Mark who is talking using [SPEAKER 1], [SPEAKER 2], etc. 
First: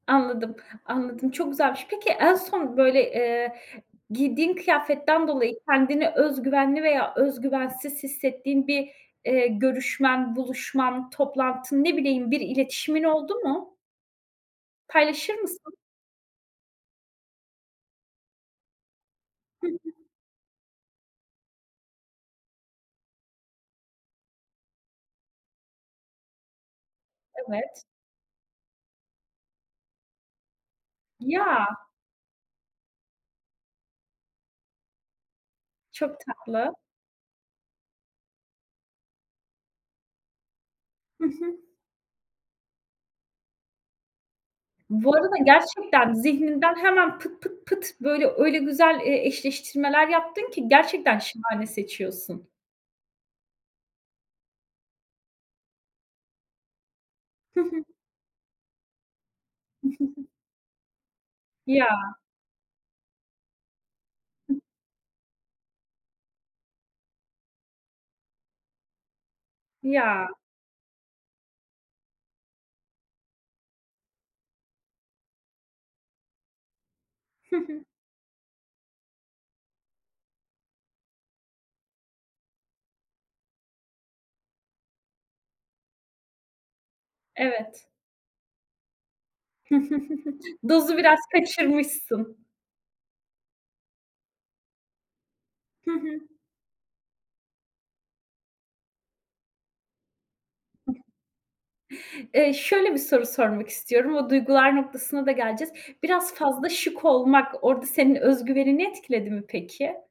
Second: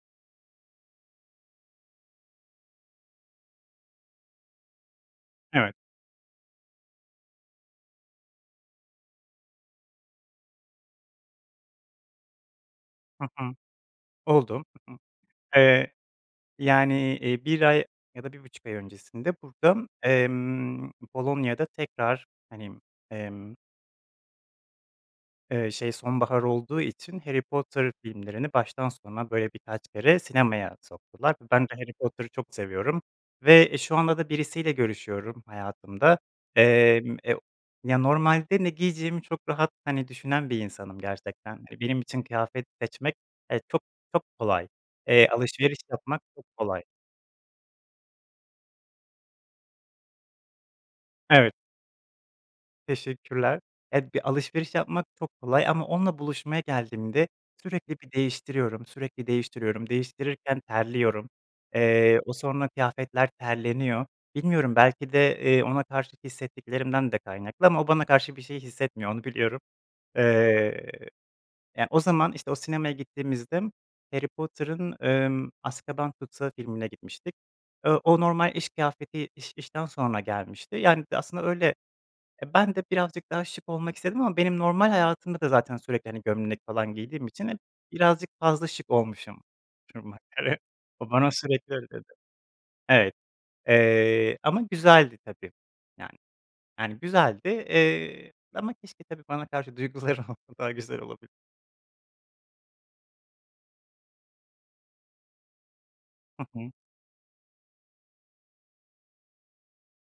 [SPEAKER 1] Anladım, anladım çok güzelmiş. Peki en son böyle, eee, giydiğin kıyafetten dolayı
[SPEAKER 2] Evet.
[SPEAKER 1] kendini öz güvenli veya öz güvensiz hissettiğin bir, eee, görüşmen, buluşman, toplantın ne bileyim bir iletişimin
[SPEAKER 2] Hı
[SPEAKER 1] oldu
[SPEAKER 2] hı.
[SPEAKER 1] mu?
[SPEAKER 2] Oldu. Hı hı.
[SPEAKER 1] Paylaşır mısın?
[SPEAKER 2] Eee, yani, eee, 1 ay ya da 1,5 ay öncesinde
[SPEAKER 1] Hı hı.
[SPEAKER 2] burada, emm, Polonya'da tekrar, hani, emm Eee, şey sonbahar olduğu için Harry
[SPEAKER 1] Evet.
[SPEAKER 2] Potter filmlerini baştan sona böyle birkaç kere sinemaya soktular ve ben de
[SPEAKER 1] Ya.
[SPEAKER 2] Harry Potter'ı çok seviyorum ve, eee, şu anda da birisiyle görüşüyorum
[SPEAKER 1] Çok
[SPEAKER 2] hayatımda.
[SPEAKER 1] tatlı.
[SPEAKER 2] Emm, eee, ya, normalde ne giyeceğimi çok rahat, hani, düşünen bir insanım
[SPEAKER 1] Hı hı.
[SPEAKER 2] gerçekten. E, benim için kıyafet seçmek, eee, çok çok kolay,
[SPEAKER 1] Bu
[SPEAKER 2] eee,
[SPEAKER 1] arada
[SPEAKER 2] alışveriş
[SPEAKER 1] gerçekten
[SPEAKER 2] yapmak çok
[SPEAKER 1] zihninden
[SPEAKER 2] kolay.
[SPEAKER 1] hemen pıt, pıt, pıt böyle öyle güzel, eee, eşleştirmeler yaptın ki gerçekten
[SPEAKER 2] Evet.
[SPEAKER 1] şahane seçiyorsun.
[SPEAKER 2] Teşekkürler. Ya, bir alışveriş yapmak çok kolay ama onunla buluşmaya geldiğimde
[SPEAKER 1] Hı hı.
[SPEAKER 2] sürekli bir değiştiriyorum, sürekli değiştiriyorum, değiştirirken terliyorum.
[SPEAKER 1] Ya.
[SPEAKER 2] Eee, o sonra kıyafetler terleniyor.
[SPEAKER 1] Hıh.
[SPEAKER 2] Bilmiyorum belki de, eee, ona karşı hissettiklerimden de kaynaklı ama o bana karşı bir şey hissetmiyor onu biliyorum.
[SPEAKER 1] Ya.
[SPEAKER 2] Eee, yani, o zaman, işte, o sinemaya gittiğimizde Harry Potter'ın, emm, Azkaban Tutsağı filmine gitmiştik.
[SPEAKER 1] Hı hı.
[SPEAKER 2] Eee, o normal iş kıyafeti iş işten sonra gelmişti. Yani, d aslında öyle, e, ben de birazcık daha şık olmak istedim ama benim normal hayatımda da zaten sürekli, hani, gömlek falan giydiğim için hep
[SPEAKER 1] Evet.
[SPEAKER 2] birazcık fazla şık olmuşum duruma göre.
[SPEAKER 1] Dozu
[SPEAKER 2] O
[SPEAKER 1] biraz
[SPEAKER 2] bana sürekli öyle dedi.
[SPEAKER 1] kaçırmışsın.
[SPEAKER 2] Evet, eee, ama güzeldi tabii,
[SPEAKER 1] Hı
[SPEAKER 2] yani.
[SPEAKER 1] hı.
[SPEAKER 2] Yani, güzeldi, eee, ama keşke tabii bana karşı duyguları olsa daha güzel
[SPEAKER 1] [unintelligible]
[SPEAKER 2] olabilir.
[SPEAKER 1] Eee, şöyle bir soru sormak istiyorum. O duygular noktasına da geleceğiz. Biraz
[SPEAKER 2] Hı
[SPEAKER 1] fazla
[SPEAKER 2] hı.
[SPEAKER 1] şık olmak orada senin öz güvenini etkiledi mi peki?